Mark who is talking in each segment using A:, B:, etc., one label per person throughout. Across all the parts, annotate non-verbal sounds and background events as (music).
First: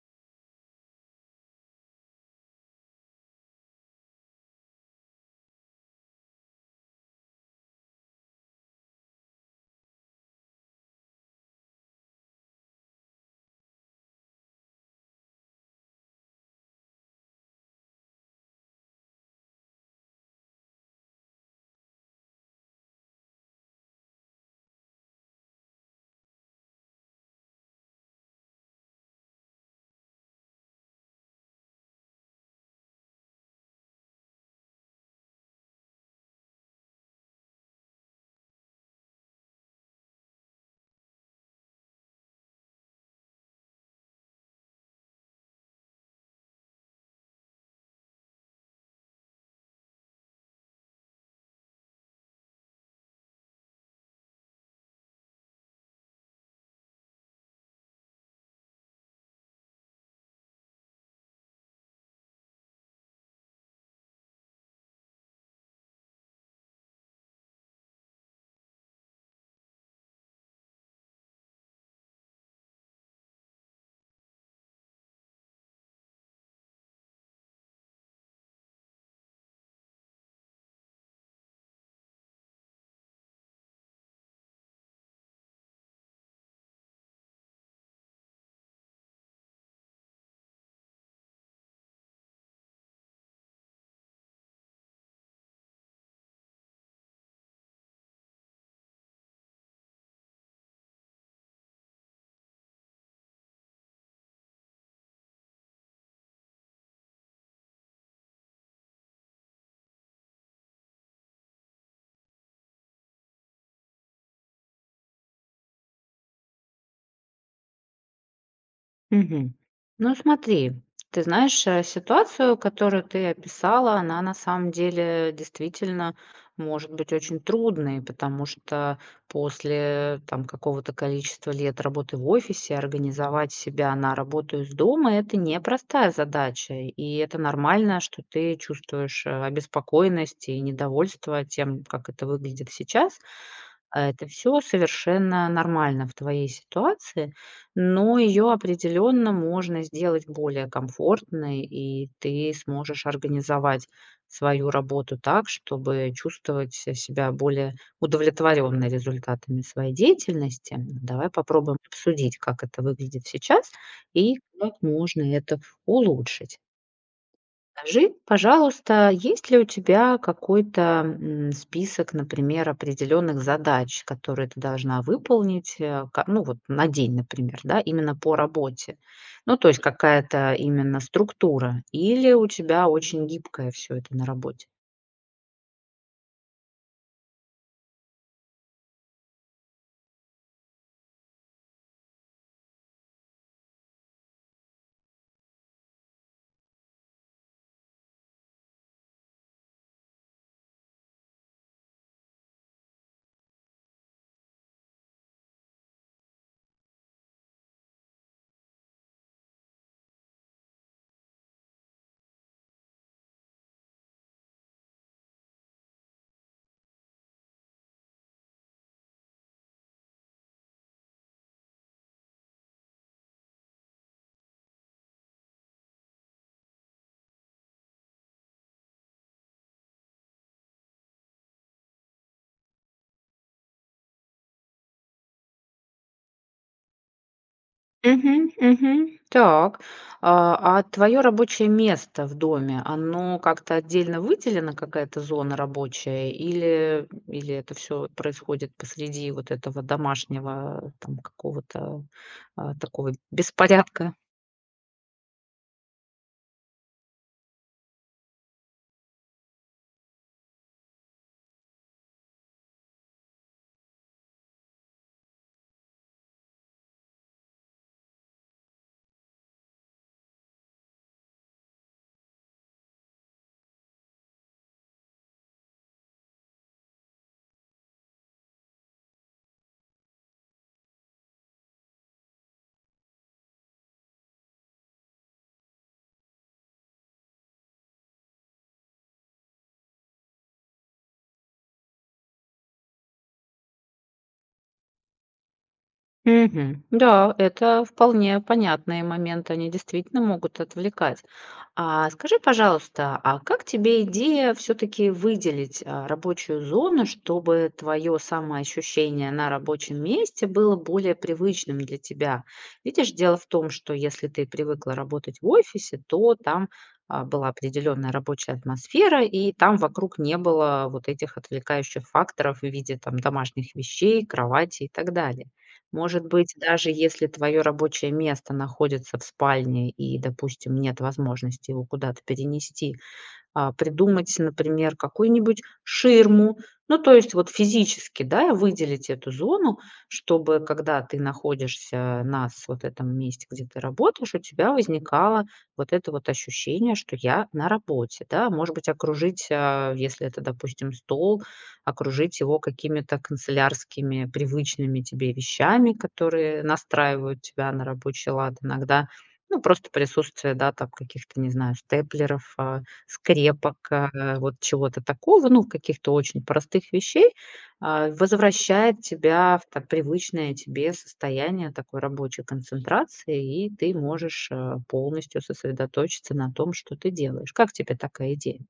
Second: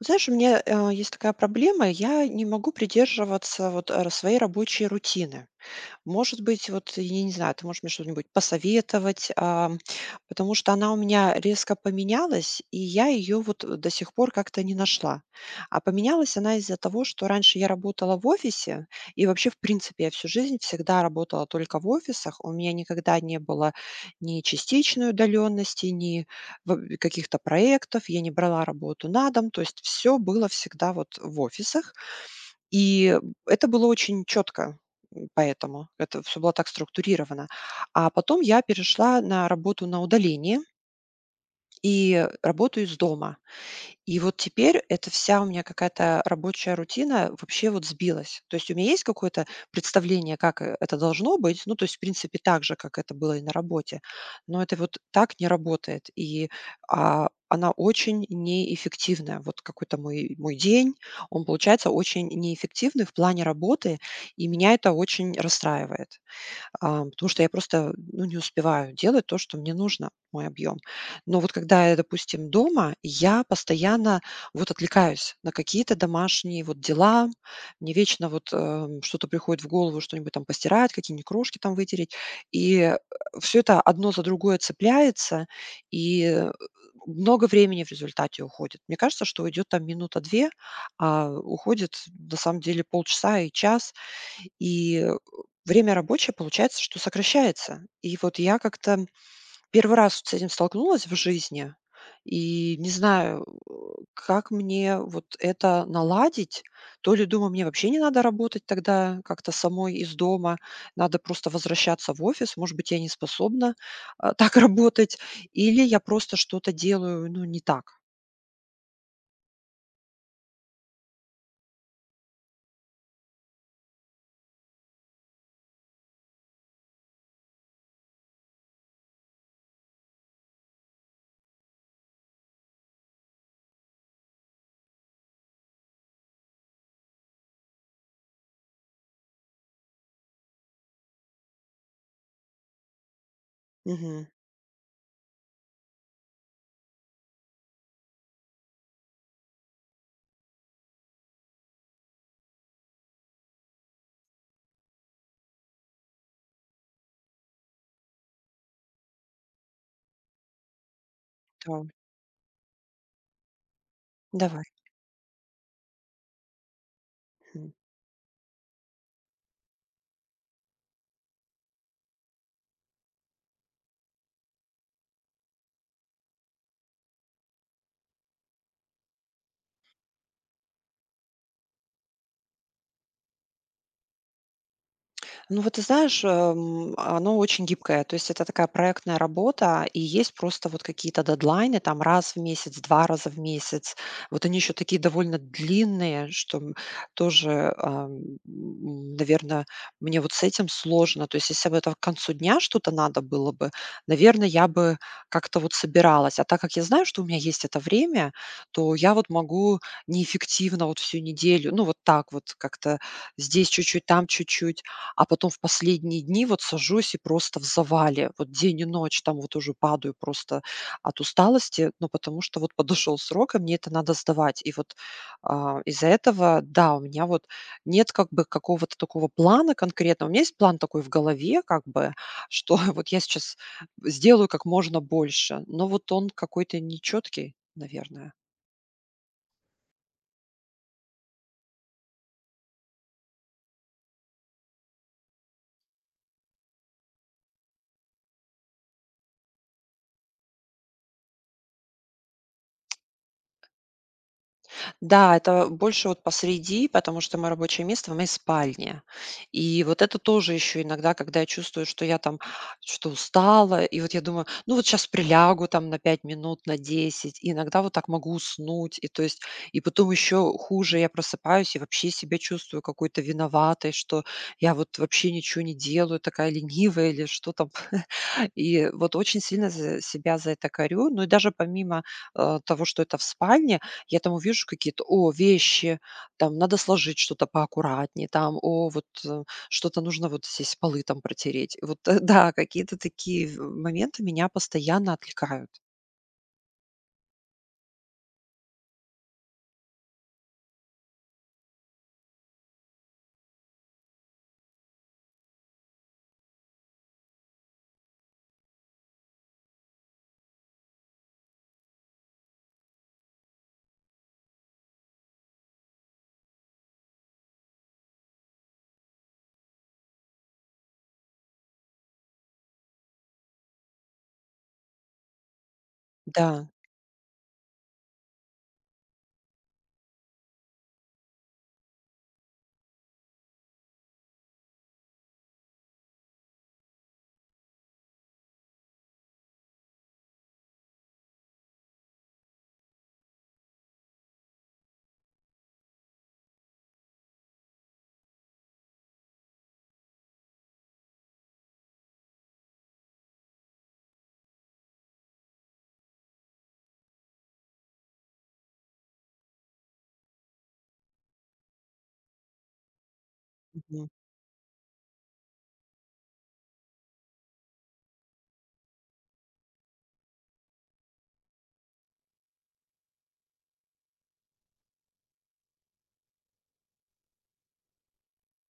A: Знаешь, у меня, э, есть такая проблема: я не могу придерживаться вот, а, своей рабочей рутины. Может быть, вот, я не знаю, ты можешь мне что-нибудь посоветовать, а, потому что она у меня резко поменялась, и я её вот, э, до сих пор как-то не нашла. А поменялась она из-за того, что раньше я работала в офисе. И вообще, в принципе, я всю жизнь всегда работала только в офисах. У меня никогда не было ни частичной удалённости, ни в э, каких-то проектов. Я не брала работу на дом. То есть всё было всегда вот, э, в офисах, и, э, это было очень чётко, м, поэтому, это всё было так структурировано. А потом я перешла на работу на удаление И, э, работаю из дома. И вот теперь эта вся у меня какая-то рабочая рутина вообще вот сбилась. То есть у меня есть какое-то представление, как, э, это должно быть. Ну, то есть, в принципе, так же, как это было и на работе. Но это вот так не работает, и, а, она очень неэффективная. Вот какой-то мой мой день, он получается очень неэффективный в плане работы. И меня это очень расстраивает, а, потому что я просто, м, ну, не успеваю делать то, что мне нужно, мой объём. Но вот когда я, допустим, дома, я постоянно вот отвлекаюсь на какие-то домашние вот дела. Мне вечно вот, о м, что-то приходит в голову: что-нибудь там постирать, какие-нибудь крошки там вытереть, и, э, всё это одно за другое цепляется, и, э, э, много времени в результате уходит. Мне кажется, что уйдёт там минута, 2, а, э, уходит на самом деле полчаса и час. И, о время рабочее получается, что сокращается. И вот я как-то 1 раз вот с этим столкнулась в жизни и не знаю, о, как мне вот это наладить. То ли, думаю, мне вообще не надо работать тогда как-то самой из дома, надо просто возвращаться в офис. Может быть, я не способна, а, так работать или я просто что-то делаю, ну, не так.
B: Мгм. Ну, смотри, ты знаешь, э, ситуацию, которую ты описала, она на самом деле действительно может быть очень трудной. Потому что после, там, какого-то количества лет работы в офисе организовать себя на работу из дома- это непростая задача. И это нормально, что ты чувствуешь, э, обеспокоенность и недовольство тем, как это выглядит сейчас. А
A: Мгм.
B: это всё совершенно нормально в твоей ситуации, но её определённо можно сделать более комфортной. И ты сможешь организовать свою работу так, чтобы чувствовать се себя более удовлетворённой результатами своей деятельности. Давай попробуем
A: Та
B: обсудить, как это выглядит сейчас и
A: Давай.
B: как можно это улучшить.
A: Хм.
B: Скажи, пожалуйста, есть ли у тебя какой-то, м, список, например, определённых задач, которые ты должна выполнить, э, ка ну вот на день, например, да, именно по работе. Ну, то есть какая-то именно структура или у тебя очень гибкое всё это на работе?
A: Ну, вот ты знаешь, э, м, а, оно очень гибкое. То есть это такая проектная работа, и есть просто вот какие-то дедлайны, там раз в месяц, 2 раза в месяц. Вот они еще такие довольно длинные, что, м, тоже, ам, м, наверно, мне вот с этим сложно. То есть если бы это к концу дня что-то надо было бы, наверно, я бы как-то вот собиралась. А так как я знаю, что у меня есть это время, то я вот могу неэффективно вот всю неделю, ну, вот так вот как-то: здесь чуть-чуть, там чуть-чуть, а потом в последние дни вот сажусь и просто в завале, вот день и ночь, там вот уже падаю просто от усталости. Но потому что вот подошел срок, а мне это надо сдавать. И вот, а, из-за этого, да, у меня вот нет как бы какого-то такого плана конкретного. У меня есть план такой в голове как бы, что, (chuckles) вот я сейчас сделаю как можно больше, но вот он какой-то нечёткий, наверное.
B: Мгм мгм. Так. А, а твое рабочее место в доме, оно как-то отдельно выделено, какая-то зона рабочая или, м, или это всё вот происходит посреди вот этого домашнего, а, там, какого-то, а такого беспорядка?
A: Да, это, э, больше вот посреди, потому что мое рабочее место в моей спальне. И вот это тоже еще иногда, когда я чувствую, что я там что-то устала, и вот я думаю: "Ну, вот сейчас прилягу там на 5 минут, на 10". И иногда вот так могу уснуть. И то есть, и потом еще хуже- я просыпаюсь и вообще себя чувствую какой-то виноватой, что я вот вообще ниче не делаю, такая ленивая или что там. (chuckles) И, э, вот очень сильно з себя за это корю. Но и даже помимо, э, того, что это в спальне, я там увижу какие-то: о, вещи, там надо сложить что-то поаккуратнее, там, о, вот, э, что-то нужно вот, здесь полы там протереть. Вот, э, да, какие-то такие, в э, моменты меня постоянно отвлекают.
B: Мгм. Да, это вполне понятные моменты, они действительно могут отвлекать. А скажи, пожалуйста, а как тебе идея всё-таки выделить, а, рабочую зону, чтобы твое самоощущение на рабочем месте было более привычным для тебя? Видишь, дело в том, что если ты привыкла работать в офисе, то там, а, была определенная рабочая атмосфера, и там вокруг не было вот этих отвлекающих факторов в виде там домашних вещей, кровати и так далее. Может быть,
A: Да.
B: даже если твое рабочее место находится в спальне и, допустим, нет возможности его куда-то перенести, а, придумать, например, какую-нибудь ширму. Ну, то есть вот физически, да, выделить эту зону, чтобы когда ты находишься на с вот этом месте, где ты работаешь, у тебя возникало вот это вот ощущение, что "я на работе", да. Может быть, окружить, э, если это, допустим, стол- окружить его какими-то канцелярскими, привычными тебе вещами, которые настраивают тебя на рабочий лад. Иногда, ну, просто присутствие, да, там, каких-то, не знаю, степлеров, а, скрепок,
A: Мгм.
B: а, вот чего-то такого, ну, каких-то очень простых вещей, а, возвращает тебя в так привычное тебе состояние такой рабочей концентрации. И ты можешь, а, полностью сосредоточиться на том, что ты делаешь. Как тебе такая идея?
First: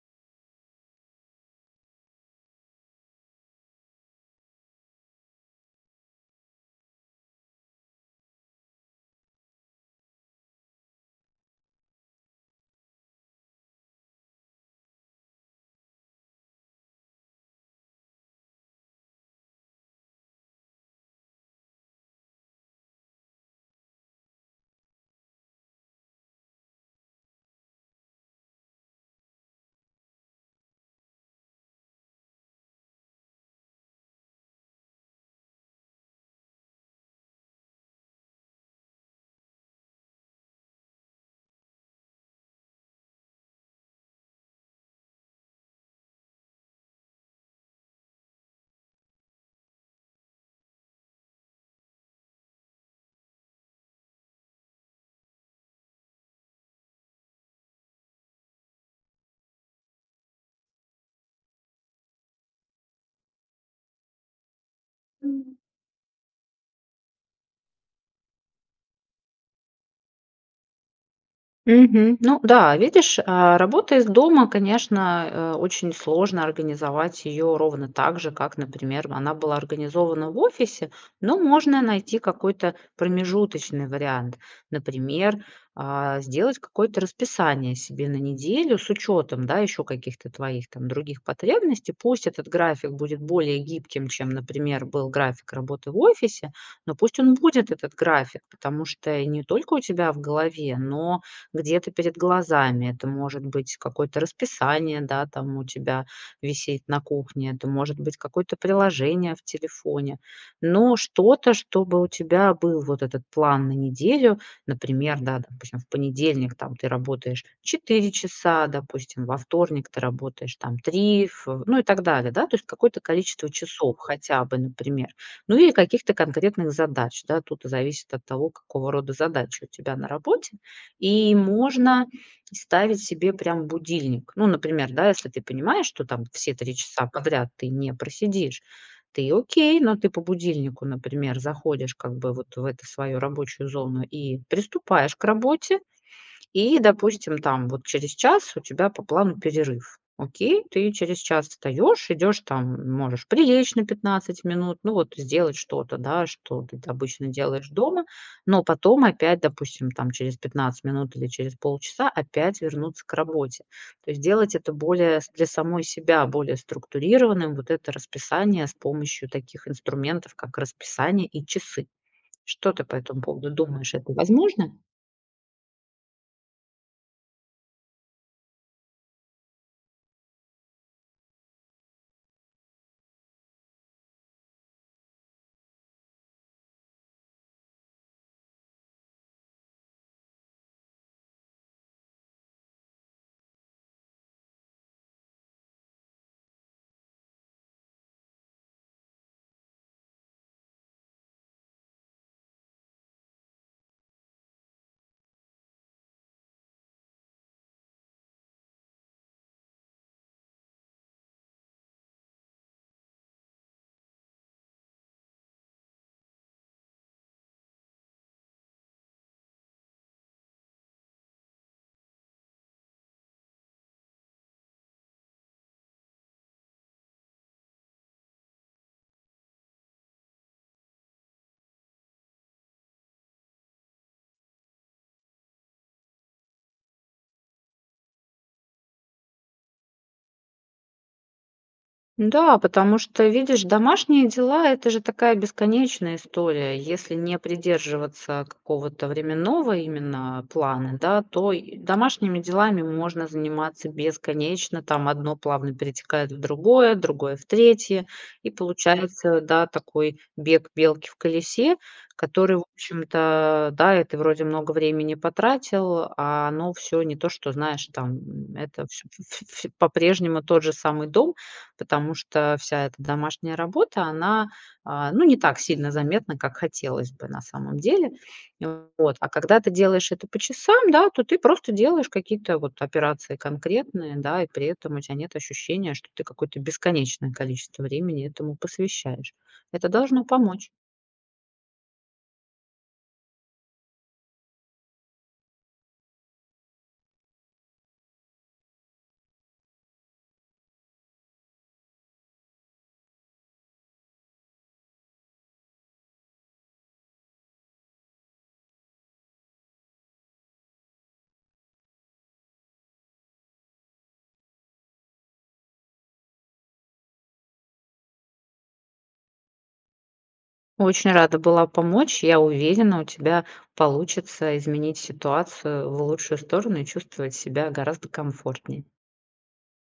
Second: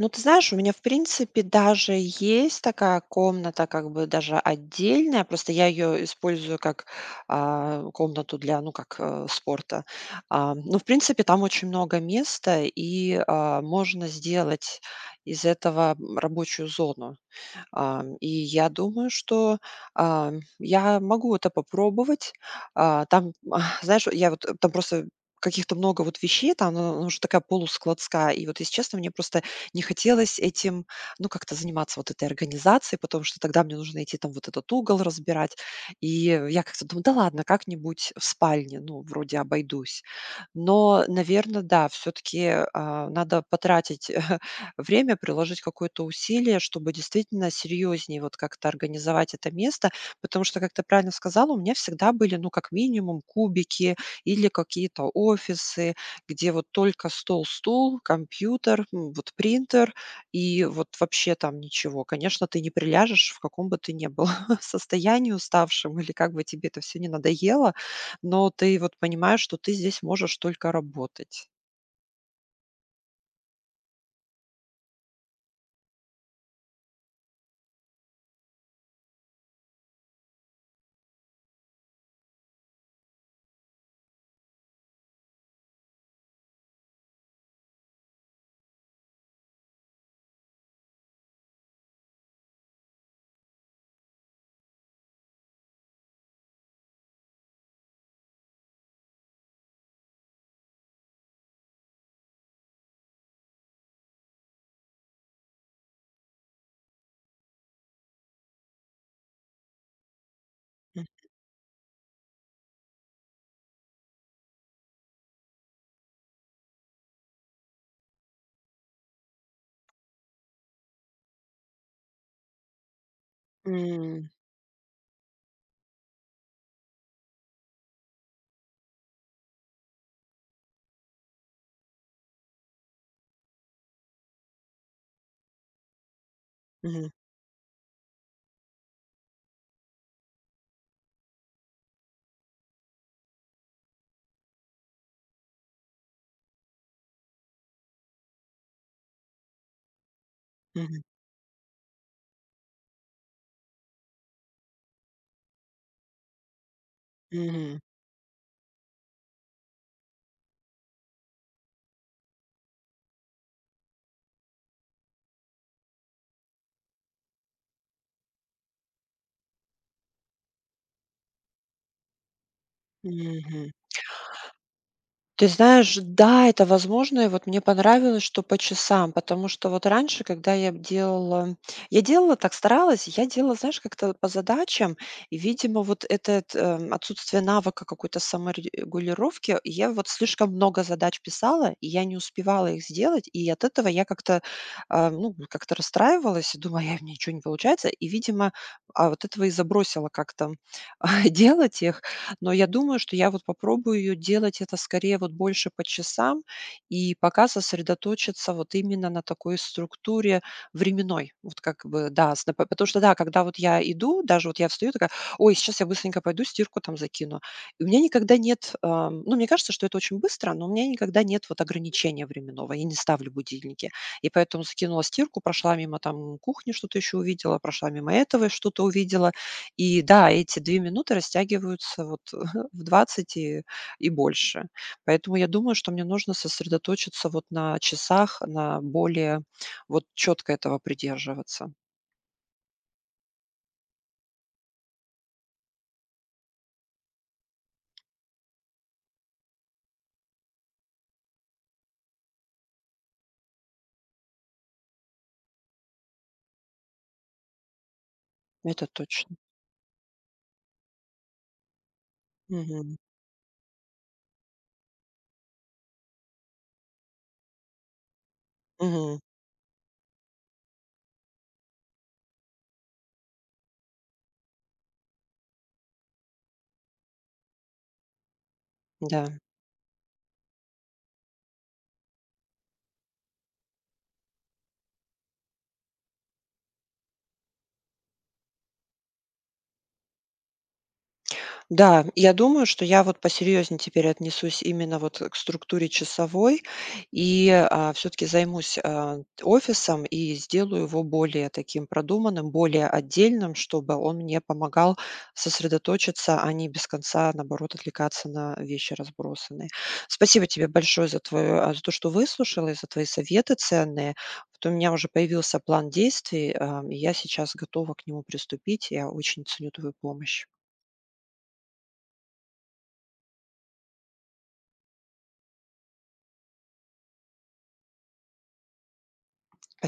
A: Ну, ты знаешь, у меня, в принципе, даже есть такая комната, как бы даже отдельная. Просто я её использую как, а, комнату для, ну, как, а, спорта. Ам, ну, в принципе, там очень много места и, а, можно сделать из этого, м, рабочую зону. Ам, и я думаю, что, ам, я могу это попробовать. А, там, м, знаешь, вот я вот, э, там просто каких-то много вот вещей, там, ну, она уже такая полускладская. И вот, если честно, мне просто не хотелось этим, ну, как-то заниматься, вот этой организацией, потому что тогда мне нужно идти, там, вот этот угол разбирать. И, э, в я как-то думаю: "Да ладно, как-нибудь в спальне, ну, вроде обойдусь". Но, наверно, да, всё-таки, э, а, надо потратить, (chuckles) время, приложить какое-то усилие, чтобы действительно серьёзнее вот как-то организовать это место. Потому что, как ты правильно сказала, у меня всегда были, ну, как минимум кубики или какие-то офисы, где вот только стол, стул, компьютер, м, вот принтер и вот вообще там ничего. Конечно, ты не приляжешь, в каком бы ты ни был (chuckles) состоянии
B: М.
A: уставшем или как бы тебе это всё ни надоело, но ты вот понимаешь, что ты здесь можешь только работать.
B: Мгм, ну да, видишь, а, работа из дома, конечно, а, очень сложно организовать её ровно так же, как, например, она была организована в офисе. Но можно найти какой-то промежуточный вариант. Например, а, сделать какое-то расписание себе на неделю с учётом, да, ещё каких-то твоих там других потребностей. Пусть этот график будет более гибким, чем, например, был график работы в офисе, но пусть он будет, этот график, потому что и не только у тебя в голове, но где-то перед глазами. Это может быть какое-то расписание, да, там у тебя висеть на кухне, это может быть какое-то приложение в телефоне, но
A: М.
B: что-то, чтобы у тебя был вот этот план на неделю. Например, да, допустим, в понедельник, там, ты работаешь 4 часа, допустим, во вторник ты работаешь, там, 3. В ну и так далее, да. То есть какое-то количество часов
A: М.
B: хотя бы, например, ну или каких-то конкретных задач, да. Тут, а, зависит от того, какого рода задачи у тебя на работе. И можно ставить себе прям будильник. Ну, например, да, если ты понимаешь, что там все 3 часа
A: Мгм.
B: подряд ты не просидишь, ты окей, но ты по будильнику, например, заходишь как бы вот в эту свою рабочую зону и приступаешь к работе. И, допустим, там, вот через час у тебя по плану перерыв. Окей, ты
A: Мгм.
B: через час встаёшь, идёшь, там, можешь прилечь на 15 минут. Ну, вот, э, сделать что-то, да, что ты тат обычно делаешь
A: Мгм.
B: дома, но потом опять, допустим, там, через 15 минут или через полчаса опять вернуться к работе. То есть сделать это более с для самой себя более структурированным вот это расписание с помощью таких инструментов, как расписание и часы. Что ты по этому поводу
A: Мгм.
B: думаешь? Это возможно?
A: Ты знаешь, да, это возможно. И вот мне понравилось, что по часам. Потому что вот раньше, когда я б делала, я делала так, старалась: я делала, знаешь, как-то по задачам. И, видимо, вот этот, ам, отсутствие навыка какой-то саморегулировки, я вот слишком много задач писала, и я не успевала их сделать. И от этого я как-то, а, ну вот как-то расстраивалась и думала: "Эх, у меня ничего не получается". И, видимо, а, вот этого и забросила как-то, м, (chuckles) а, делать их. Но я думаю, что я вот попробую делать это скорее вот больше по часам и пока сосредоточиться вот именно на такой структуре временной. Вот как бы да, с на по потому что да, когда вот я иду, даже вот я встаю такая: "Ой, сейчас я быстренько пойду стирку, там, закину". И у меня никогда нет, ам, ну, мне кажется, что это очень быстро, но у меня никогда нет вот ограничения временного. Я не ставлю будильники. И поэтому закинула стирку, прошла мимо, там, кухни, что-то ещё увидела, прошла мимо этого и что-то увидела. И да, эти 2 минуты растягиваются вот, ага, в 20 и и больше. Поэтому я думаю, что мне нужно сосредоточиться вот на часах, на более вот чётко этого придерживаться.
B: Да, потому что, видишь, домашние дела- это же такая бесконечная история. Если не придерживаться какого-то временного именно плана, да, то и домашними делами можно заниматься бесконечно. Там одно плавно перетекает в другое, другое в третье. И
A: Это точно.
B: получается, да, такой бег белки в колесе, который, в
A: Мгм.
B: общем-то, да, и ты вроде много времени потратил, а оно всё не то, что знаешь, там, это всь
A: Мгм.
B: ф всь по-прежнему тот же самый дом. Потому что вся эта домашняя работа, она, а, ну, не так сильно заметна, как хотелось бы на самом деле. Вот. А
A: Да.
B: когда ты делаешь это по часам, да, то ты просто делаешь какие-то вот операции конкретные, да. И при этом у тя нет ощущения, что ты какое-то бесконечное количество времени этому посвящаешь. Это должно помочь.
A: Да, я думаю, что я вот посерьезнее теперь отнесусь именно вот к структуре часовой. И, а, всё-таки займусь, э, т офисом и сделаю его более таким продуманным, более отдельным. Чтобы он мне помогал сосредоточиться, а не без конца, наоборот, отвлекаться на вещи разбросанные. Спасибо тебе большое за твое а, за то, что выслушала и за твои советы ценные. Вот у меня уже появился план действий, эм, и я сейчас готова к нему приступить. Я очень ценю твою помощь.
B: Очень рада была помочь. И я уверена, у тебя получится изменить ситуацию в лучшую сторону и чувствовать себя гораздо комфортнее.
A: А